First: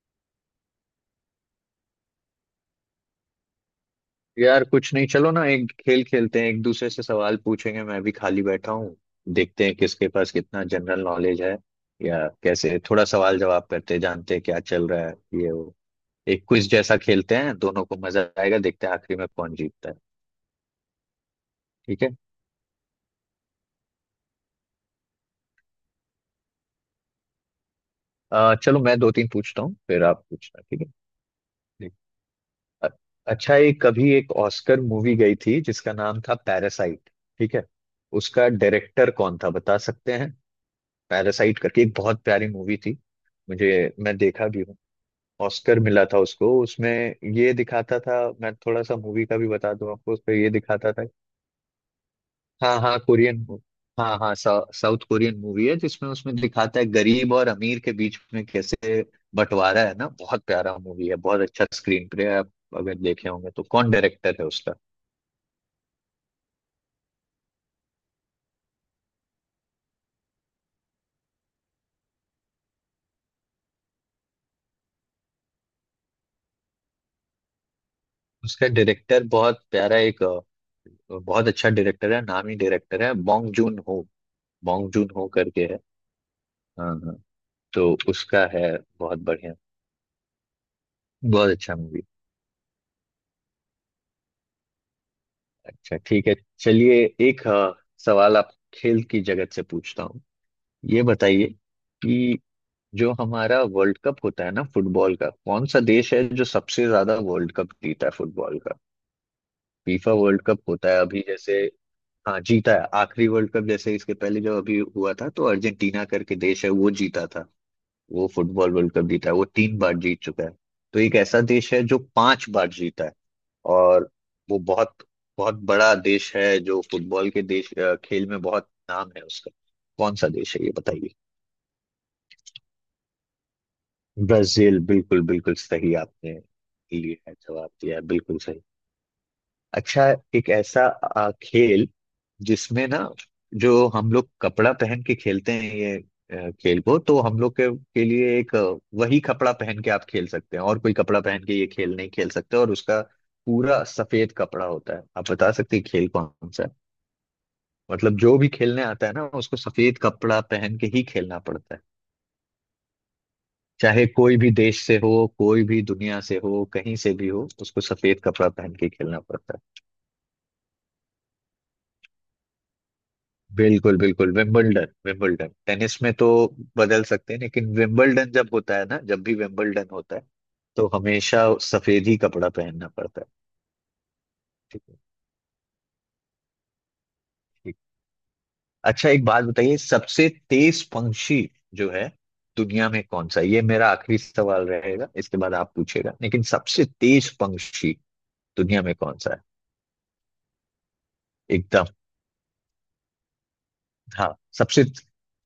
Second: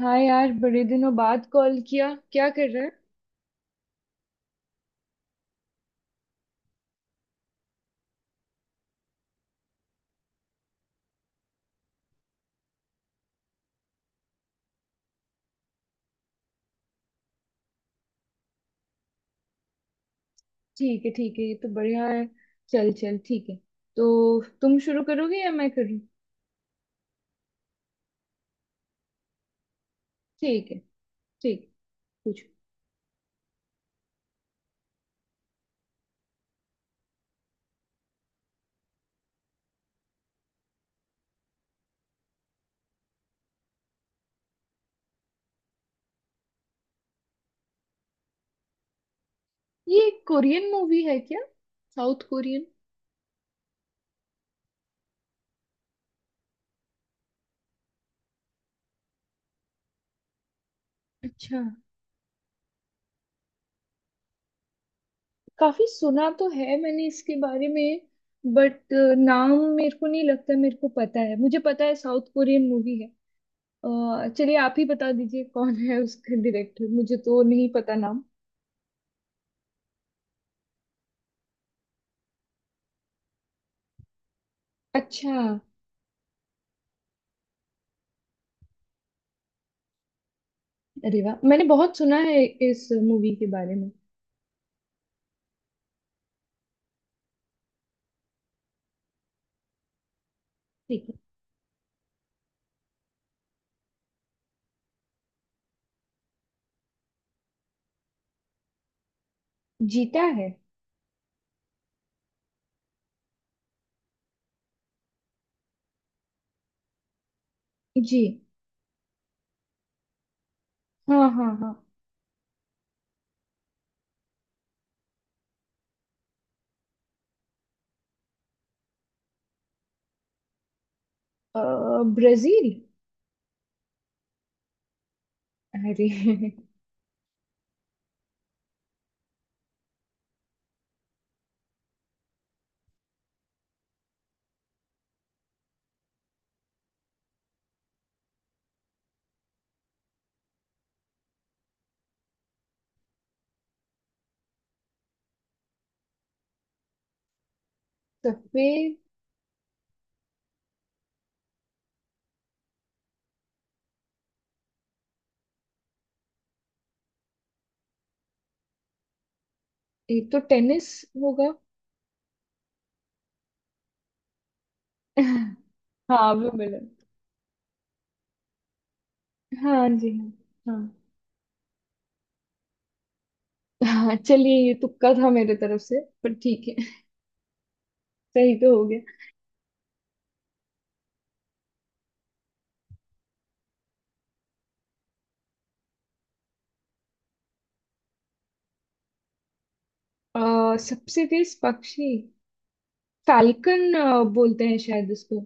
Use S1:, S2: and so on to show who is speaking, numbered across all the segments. S1: हाँ यार, बड़े दिनों बाद कॉल किया। क्या कर रहा है।
S2: यार कुछ नहीं, चलो ना एक खेल खेलते हैं। एक दूसरे से सवाल पूछेंगे, मैं भी खाली बैठा हूँ। देखते हैं किसके पास कितना जनरल नॉलेज है, या कैसे थोड़ा सवाल जवाब करते हैं, जानते हैं क्या चल रहा है, ये वो। एक क्विज जैसा खेलते हैं, दोनों को मजा आएगा, देखते हैं आखिरी में कौन जीतता है।
S1: ठीक है। ठीक है। ये तो
S2: ठीक
S1: बढ़िया
S2: है।
S1: है। चल चल, ठीक है। तो तुम शुरू करोगे या मैं करूँ।
S2: चलो मैं दो तीन पूछता हूँ फिर आप पूछना।
S1: ठीक है।
S2: ठीक है।
S1: ठीक है।
S2: ठीक।
S1: पूछो।
S2: अ- अच्छा, ये कभी एक ऑस्कर मूवी गई थी जिसका नाम था पैरासाइट। ठीक है। उसका डायरेक्टर कौन था बता सकते हैं? पैरासाइट करके एक बहुत प्यारी मूवी थी मुझे, मैं देखा भी हूँ। ऑस्कर मिला था उसको, उसमें ये दिखाता था। मैं थोड़ा सा मूवी का भी बता दूं
S1: ये
S2: आपको, उसमें ये
S1: कोरियन
S2: दिखाता
S1: मूवी
S2: था।
S1: है क्या? South Korean?
S2: हाँ हाँ, कोरियन। हाँ हाँ, साउथ कोरियन मूवी है जिसमें, उसमें दिखाता है गरीब और अमीर के बीच में कैसे बंटवारा है ना। बहुत प्यारा मूवी है, बहुत
S1: अच्छा।
S2: अच्छा स्क्रीन प्ले है। आप अगर देखे होंगे तो कौन डायरेक्टर है उसका?
S1: काफी सुना तो है मैंने इसके बारे में, बट नाम मेरे को नहीं लगता। मेरे को पता है, मुझे पता है साउथ कोरियन मूवी है। चलिए आप ही बता दीजिए कौन है उसका डायरेक्टर, मुझे तो नहीं पता नाम।
S2: उसका डायरेक्टर बहुत प्यारा एक बहुत अच्छा डायरेक्टर है, नामी डायरेक्टर है। Bong Joon Ho, Bong Joon Ho
S1: अच्छा।
S2: करके है। हाँ हाँ। तो उसका है। बहुत बढ़िया,
S1: अरे वाह,
S2: बहुत
S1: मैंने
S2: अच्छा
S1: बहुत
S2: मूवी।
S1: सुना है इस मूवी के बारे में।
S2: अच्छा ठीक है। चलिए। एक सवाल आप खेल की जगत से पूछता हूँ। ये
S1: ठीक है।
S2: बताइए कि जो हमारा वर्ल्ड कप होता है ना फुटबॉल का, कौन सा देश है जो सबसे ज्यादा वर्ल्ड कप जीता है फुटबॉल का? फीफा
S1: जीता
S2: वर्ल्ड
S1: है?
S2: कप होता है अभी जैसे। हाँ जीता है। आखिरी वर्ल्ड कप जैसे इसके पहले जब अभी हुआ था तो अर्जेंटीना करके देश है, वो जीता था।
S1: जी।
S2: वो फुटबॉल वर्ल्ड कप जीता है, वो तीन बार जीत चुका है। तो एक
S1: हाँ
S2: ऐसा
S1: हाँ हाँ।
S2: देश है जो पांच बार जीता है, और वो बहुत, बहुत बड़ा देश है जो फुटबॉल के देश खेल में बहुत नाम है उसका। कौन सा देश है ये बताइए?
S1: ब्राजील।
S2: ब्राजील, बिल्कुल बिल्कुल सही
S1: अरे!
S2: आपने लिए है, जवाब दिया है बिल्कुल सही। अच्छा, एक ऐसा खेल जिसमें ना, जो हम लोग कपड़ा पहन के खेलते हैं ये खेल को, तो हम लोग के लिए एक वही कपड़ा पहन के आप खेल सकते हैं, और कोई कपड़ा पहन के ये खेल नहीं खेल सकते, और उसका पूरा सफेद कपड़ा होता है। आप बता सकते हैं खेल कौन सा है? मतलब
S1: तो
S2: जो भी खेलने
S1: फिर
S2: आता है ना, उसको सफेद कपड़ा पहन के ही खेलना पड़ता है। चाहे कोई भी देश से हो, कोई भी दुनिया से हो, कहीं से भी हो, उसको सफेद कपड़ा पहन के खेलना पड़ता है।
S1: एक तो टेनिस होगा।
S2: बिल्कुल बिल्कुल, विंबलडन, विंबलडन टेनिस में तो
S1: हाँ, विंबलडन।
S2: बदल सकते हैं, लेकिन विंबलडन जब होता है ना, जब भी विंबलडन
S1: हाँ जी।
S2: होता है
S1: हाँ
S2: तो हमेशा सफेद ही कपड़ा पहनना पड़ता है।
S1: हाँ हाँ। चलिए ये
S2: ठीक है।
S1: तुक्का था मेरे तरफ से, पर ठीक है।
S2: ठीक।
S1: सही तो हो गया।
S2: अच्छा एक बात बताइए, सबसे तेज पंक्षी जो है दुनिया में कौन सा है? ये मेरा आखिरी सवाल रहेगा, इसके बाद आप पूछेगा, लेकिन सबसे तेज पंक्षी दुनिया में कौन सा है?
S1: सबसे तेज
S2: एकदम।
S1: पक्षी, फैल्कन
S2: हाँ
S1: बोलते हैं
S2: सबसे।
S1: शायद इसको।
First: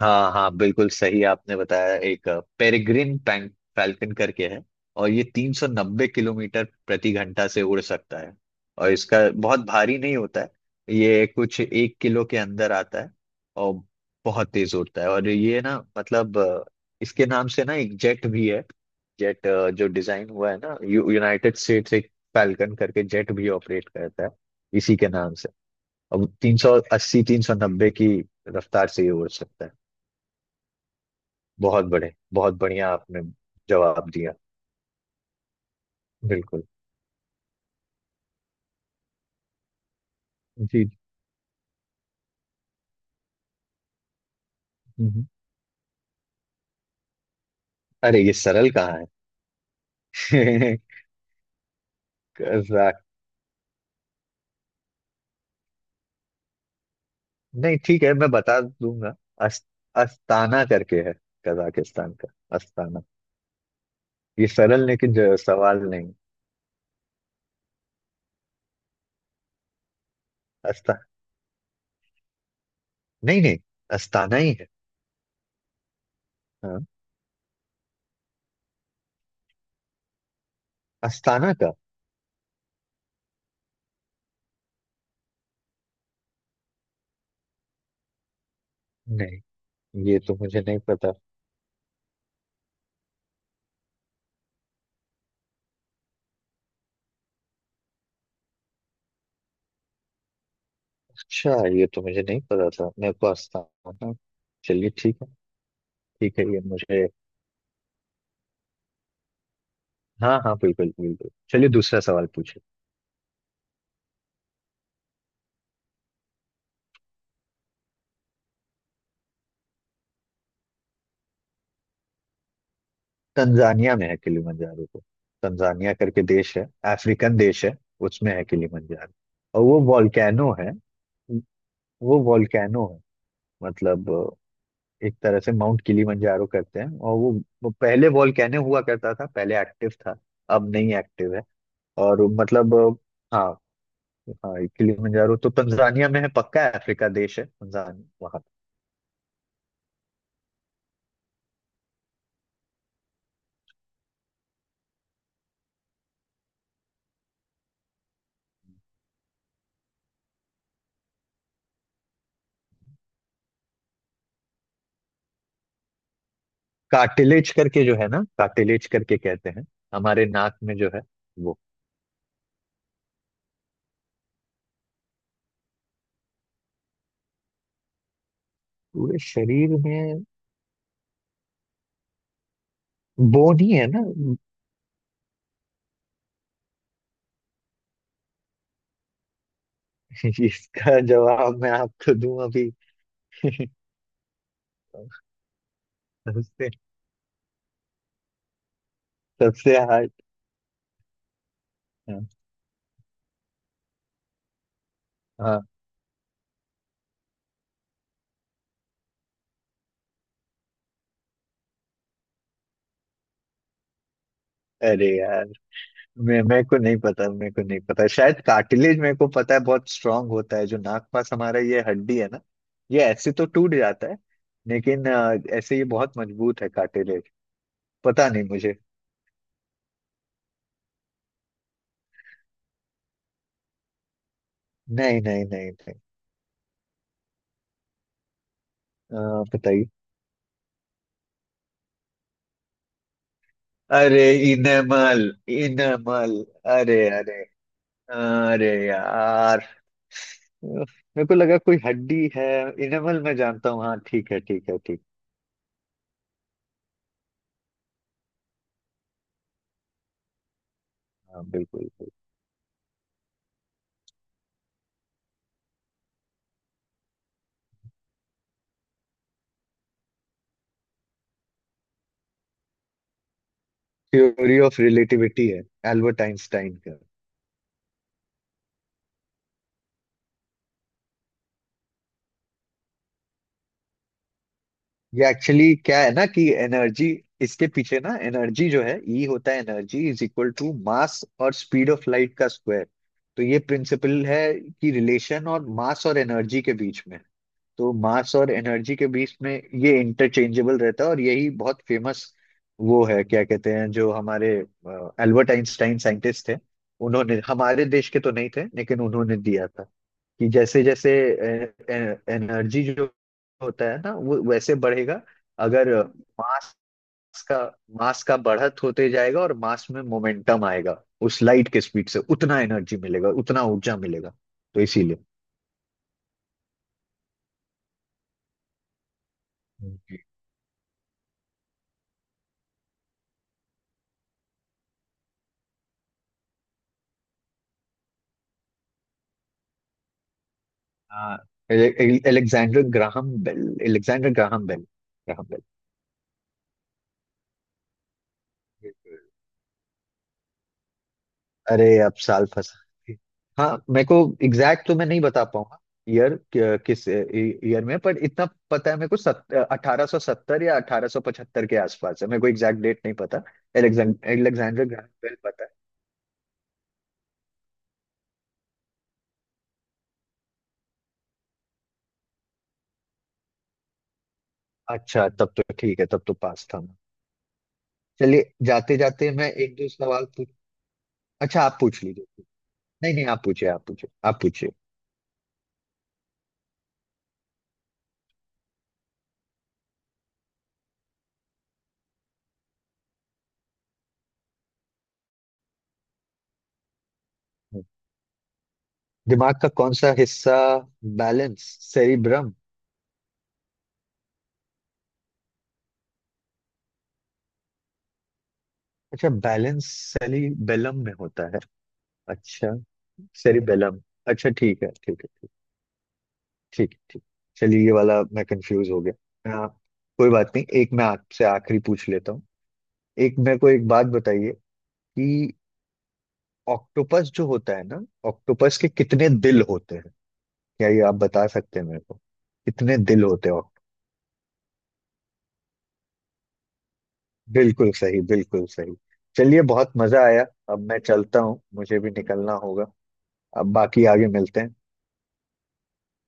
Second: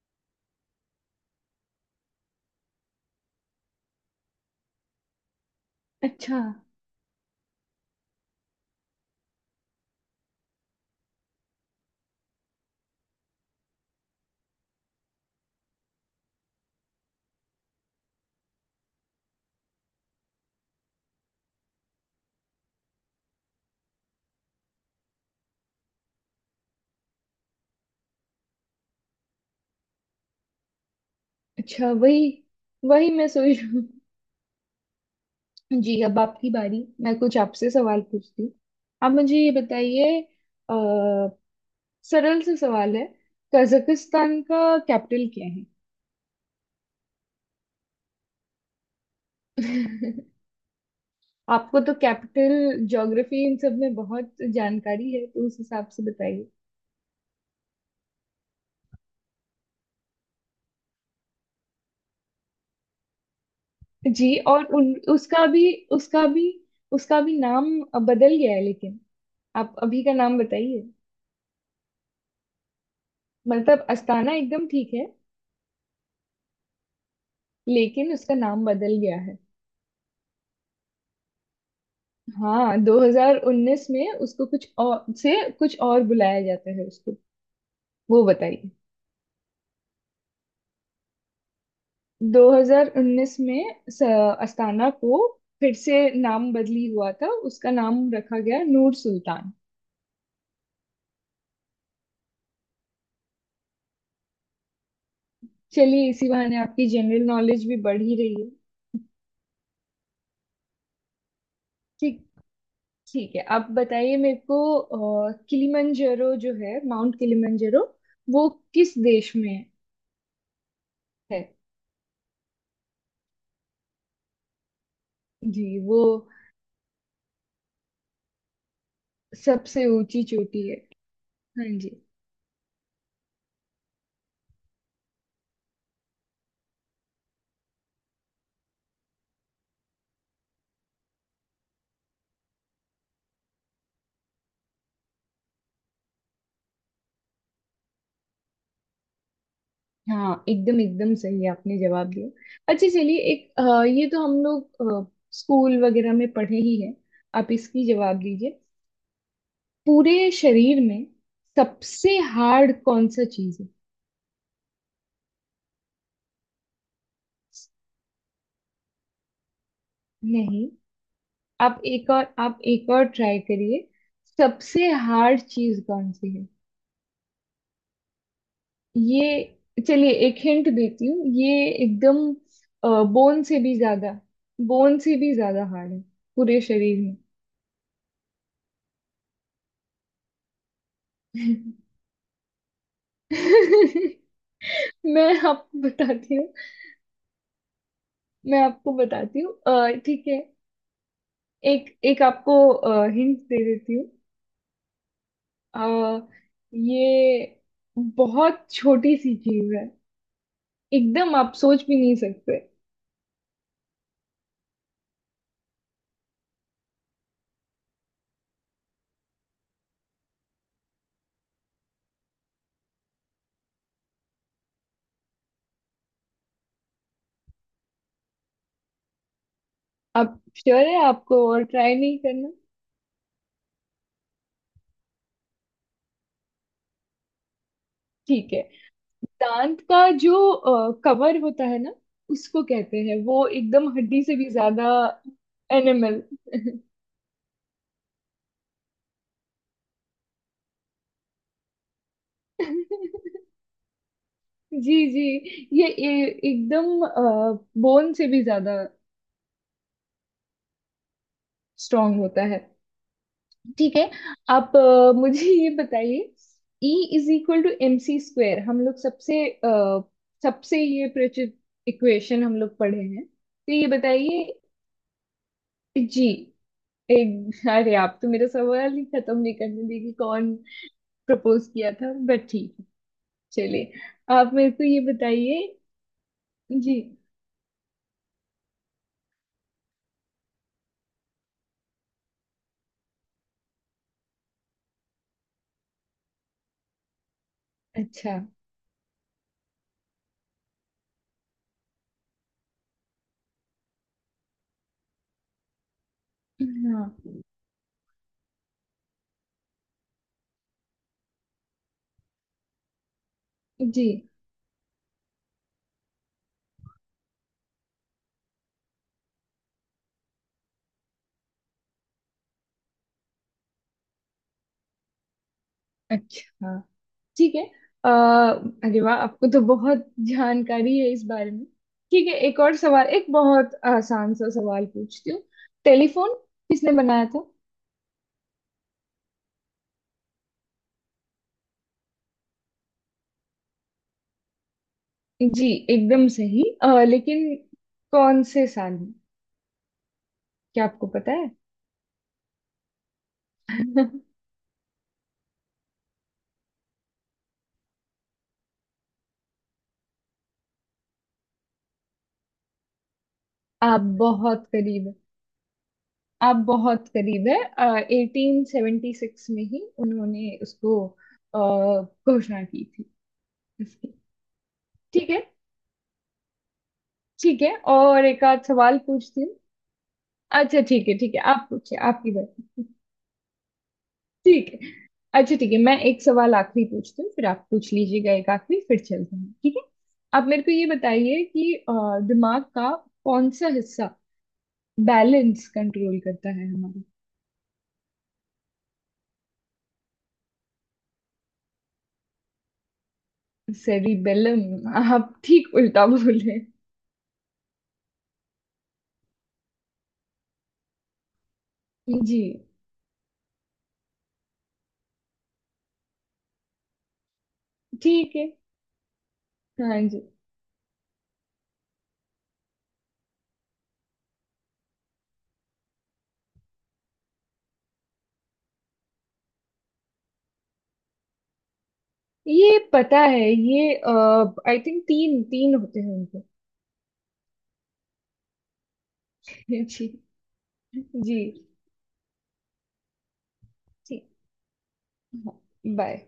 S2: हाँ हाँ, बिल्कुल सही आपने बताया। एक पेरिग्रिन पैंक फैल्कन करके है, और ये 390
S1: अच्छा।
S2: किलोमीटर प्रति घंटा से उड़ सकता है। और इसका बहुत भारी नहीं होता है, ये कुछ एक किलो के अंदर आता है। और बहुत तेज उड़ता है, और ये ना, मतलब इसके नाम से ना एक जेट भी है, जेट, जो डिजाइन हुआ है ना, यूनाइटेड स्टेट्स एक फैल्कन करके जेट भी ऑपरेट करता है इसी के नाम से। अब 380, 390 की रफ्तार से ये उड़ सकता है। बहुत
S1: अच्छा,
S2: बड़े,
S1: वही
S2: बहुत बढ़िया
S1: वही
S2: आपने
S1: मैं सोच रही हूँ।
S2: जवाब दिया।
S1: जी। अब आपकी
S2: बिल्कुल।
S1: बारी। मैं कुछ आपसे सवाल पूछती हूँ। आप मुझे ये बताइए, अ,
S2: जी।
S1: सरल से सवाल है। कजाकिस्तान का
S2: हम्म।
S1: कैपिटल क्या है।
S2: अरे ये सरल कहाँ है
S1: आपको तो कैपिटल,
S2: कजाक,
S1: ज्योग्राफी इन सब में बहुत जानकारी है, तो उस हिसाब से बताइए।
S2: नहीं ठीक है मैं बता दूंगा। अस, अस्ताना करके है कजाकिस्तान का, अस्ताना।
S1: जी।
S2: ये
S1: और
S2: सरल
S1: उन
S2: लेकिन
S1: उसका भी
S2: सवाल नहीं।
S1: उसका भी उसका भी नाम बदल गया है, लेकिन आप अभी का नाम बताइए।
S2: अस्ता, नहीं नहीं,
S1: मतलब अस्ताना
S2: अस्ताना ही
S1: एकदम
S2: है।
S1: ठीक है,
S2: हाँ।
S1: लेकिन उसका नाम बदल गया है।
S2: अस्ताना का।
S1: हाँ, 2019 में उसको कुछ और से कुछ और बुलाया जाता है उसको। वो बताइए।
S2: नहीं, ये तो मुझे नहीं पता।
S1: 2019 में अस्ताना को फिर से नाम बदली हुआ था, उसका नाम रखा गया नूर सुल्तान।
S2: अच्छा, ये तो मुझे नहीं पता था, मेरे को अस्ताना। चलिए ठीक है,
S1: चलिए, इसी
S2: ठीक है
S1: बहाने
S2: ये
S1: आपकी
S2: मुझे।
S1: जनरल नॉलेज भी बढ़ ही रही है।
S2: हाँ हाँ, बिल्कुल बिल्कुल, चलिए दूसरा
S1: ठीक।
S2: सवाल पूछिए।
S1: ठीक है। आप बताइए मेरे को, किलिमंजारो जो है, माउंट किलिमंजारो, वो किस देश में है।
S2: तंजानिया में है किलिमंजारो तो,
S1: जी,
S2: तंजानिया
S1: वो
S2: करके देश है। अफ्रीकन देश है, उसमें है किलिमंजारो। और वो
S1: सबसे ऊंची
S2: वॉल्केनो
S1: चोटी
S2: है।
S1: है। हाँ जी।
S2: वो वॉल्केनो है। मतलब एक तरह से माउंट किलिमंजारो कहते हैं, और वो पहले वॉल्केनो हुआ करता था, पहले एक्टिव था, अब नहीं एक्टिव है। और मतलब हाँ। हाँ, ये किलिमंजारो तो तंजानिया में है पक्का, अफ्रीका देश है तंजानिया वहाँ।
S1: हाँ, एकदम एकदम सही आपने जवाब दिया। अच्छा चलिए। ये तो हम लोग स्कूल वगैरह में पढ़े ही हैं। आप इसकी जवाब दीजिए। पूरे शरीर में सबसे हार्ड कौन सा चीज है।
S2: कार्टिलेज करके जो है ना, कार्टिलेज करके कहते हैं, हमारे नाक
S1: नहीं,
S2: में जो है वो।
S1: आप एक और ट्राई करिए। सबसे हार्ड चीज कौन सी है।
S2: पूरे
S1: ये,
S2: शरीर
S1: चलिए
S2: में
S1: एक हिंट देती हूँ। ये एकदम बोन
S2: वो
S1: से
S2: नहीं
S1: भी
S2: है ना।
S1: ज्यादा बोन से भी ज्यादा हार्ड है, पूरे शरीर
S2: इसका जवाब मैं
S1: में।
S2: आपको दूं अभी
S1: मैं आपको बताती हूँ
S2: सबसे,
S1: मैं आपको बताती हूँ।
S2: सबसे हार्ड।
S1: ठीक है, एक एक
S2: हाँ।
S1: आपको हिंट दे देती हूँ।
S2: हाँ,
S1: अ, ये बहुत छोटी सी चीज है, एकदम आप सोच भी नहीं सकते।
S2: अरे यार मैं मेरे को नहीं पता, मेरे को नहीं पता, शायद कार्टिलेज मेरे को पता है, बहुत स्ट्रांग होता है जो नाक पास हमारा, ये हड्डी है ना। ये ऐसे तो टूट जाता है, लेकिन ऐसे ये बहुत मजबूत है कार्टिलेज। पता नहीं मुझे।
S1: आप श्योर है? आपको और ट्राई नहीं करना?
S2: नहीं नहीं नहीं नहीं।
S1: ठीक है। दांत
S2: बताइए।
S1: का जो कवर होता है ना, उसको कहते हैं वो एकदम
S2: अरे,
S1: हड्डी से भी ज्यादा।
S2: Enamel,
S1: animal.
S2: इनेमल। अरे अरे। अरे यार, उफ, मेरे को लगा कोई हड्डी है। इनेमल मैं जानता हूँ, हाँ ठीक है ठीक है
S1: जी
S2: ठीक।
S1: जी, ये एकदम बोन से भी ज्यादा
S2: हाँ बिल्कुल।
S1: स्ट्रांग होता है। ठीक है। आप मुझे ये बताइए, E is equal to M C square, हम लोग सबसे ये परिचित इक्वेशन हम लोग पढ़े हैं, तो ये बताइए।
S2: थ्योरी ऑफ रिलेटिविटी है, एल्बर्ट
S1: जी।
S2: आइंस्टाइन का।
S1: एक अरे, आप तो मेरा सवाल ही खत्म नहीं करने देगी। कौन प्रपोज किया था? बट ठीक है, चलिए। आप मेरे को ये
S2: ये
S1: बताइए।
S2: एक्चुअली क्या है ना, कि
S1: जी।
S2: एनर्जी, इसके पीछे ना एनर्जी जो है, ई होता है energy, is equal to mass और स्पीड ऑफ लाइट का स्क्वायर। तो ये प्रिंसिपल है कि रिलेशन और मास और एनर्जी के बीच में, तो मास
S1: अच्छा।
S2: और एनर्जी के बीच में ये इंटरचेंजेबल रहता है, और यही बहुत फेमस वो है, क्या कहते हैं, जो हमारे एल्बर्ट आइंस्टाइन साइंटिस्ट थे,
S1: हाँ
S2: उन्होंने, हमारे देश के तो नहीं थे लेकिन उन्होंने दिया था, कि जैसे जैसे एनर्जी जो होता है
S1: जी।
S2: ना वो वैसे बढ़ेगा, अगर मास का, मास का बढ़त होते जाएगा और मास में मोमेंटम आएगा उस लाइट के स्पीड से, उतना एनर्जी मिलेगा, उतना ऊर्जा मिलेगा, तो इसीलिए।
S1: अच्छा, ठीक है। आ, अरे वाह, आपको तो बहुत जानकारी है इस बारे में। ठीक है, एक और सवाल। एक बहुत आसान सा सवाल पूछती हूँ। टेलीफोन किसने बनाया था?
S2: हाँ, Alexander Graham Bell, Alexander Graham Bell, Graham Bell.
S1: जी, एकदम सही। लेकिन कौन से साल में,
S2: बिल्कुल।
S1: क्या आपको पता है?
S2: अरे अब साल फंसा। हाँ, मेरे को एग्जैक्ट तो मैं नहीं बता पाऊंगा ईयर, किस ईयर में, पर इतना पता है मेरे को, 1870 या 1875 के आसपास है, मेरे को एग्जैक्ट डेट नहीं पता।
S1: आप
S2: एलेक्जेंडर,
S1: बहुत
S2: एलेक्जेंडर
S1: करीब
S2: ग्राहम
S1: है।
S2: बेल पता
S1: आप बहुत करीब है। 1876 में ही उन्होंने उसको घोषणा की थी इसकी।
S2: है। अच्छा
S1: ठीक है।
S2: तब तो ठीक है, तब तो पास था मैं।
S1: ठीक है, और एक
S2: चलिए
S1: आध
S2: जाते
S1: सवाल
S2: जाते
S1: पूछती
S2: मैं
S1: हूँ।
S2: एक दो सवाल पूछ।
S1: अच्छा ठीक है, ठीक है,
S2: अच्छा
S1: आप
S2: आप
S1: पूछिए?
S2: पूछ
S1: आपकी
S2: लीजिए।
S1: बारी?
S2: नहीं नहीं, आप पूछिए, आप पूछिए, आप
S1: ठीक
S2: पूछिए।
S1: है। अच्छा ठीक है, मैं एक सवाल आखिरी पूछती हूँ, फिर आप पूछ लीजिएगा। एक आखिरी, फिर चलते हैं, ठीक है। आप मेरे को ये बताइए कि दिमाग का कौन सा हिस्सा बैलेंस कंट्रोल करता है हमारा।
S2: दिमाग का कौन सा हिस्सा बैलेंस, सेरिब्रम।
S1: सेरिबेलम। आप ठीक उल्टा बोले।
S2: अच्छा, बैलेंस सेरिबेलम में होता है।
S1: जी।
S2: अच्छा, सेरिबेलम। अच्छा ठीक है ठीक है ठीक। ठीक है, ठीक। चलिए ये वाला
S1: ठीक
S2: मैं
S1: है।
S2: कंफ्यूज हो गया, हाँ।
S1: हाँ जी।
S2: कोई बात नहीं, एक मैं आपसे आखिरी पूछ लेता हूँ। एक मेरे को एक बात बताइए कि ऑक्टोपस जो होता है ना, ऑक्टोपस के कितने दिल होते हैं? क्या ये आप बता सकते हैं मेरे को,
S1: ये
S2: कितने
S1: पता
S2: दिल
S1: है
S2: होते हैं?
S1: ये। आई थिंक तीन तीन होते हैं उनके।
S2: बिल्कुल सही, बिल्कुल सही। चलिए बहुत
S1: जी
S2: मजा आया। अब मैं
S1: जी।
S2: चलता हूँ, मुझे भी निकलना होगा। अब बाकी
S1: ठीक।
S2: आगे मिलते हैं।
S1: बाय।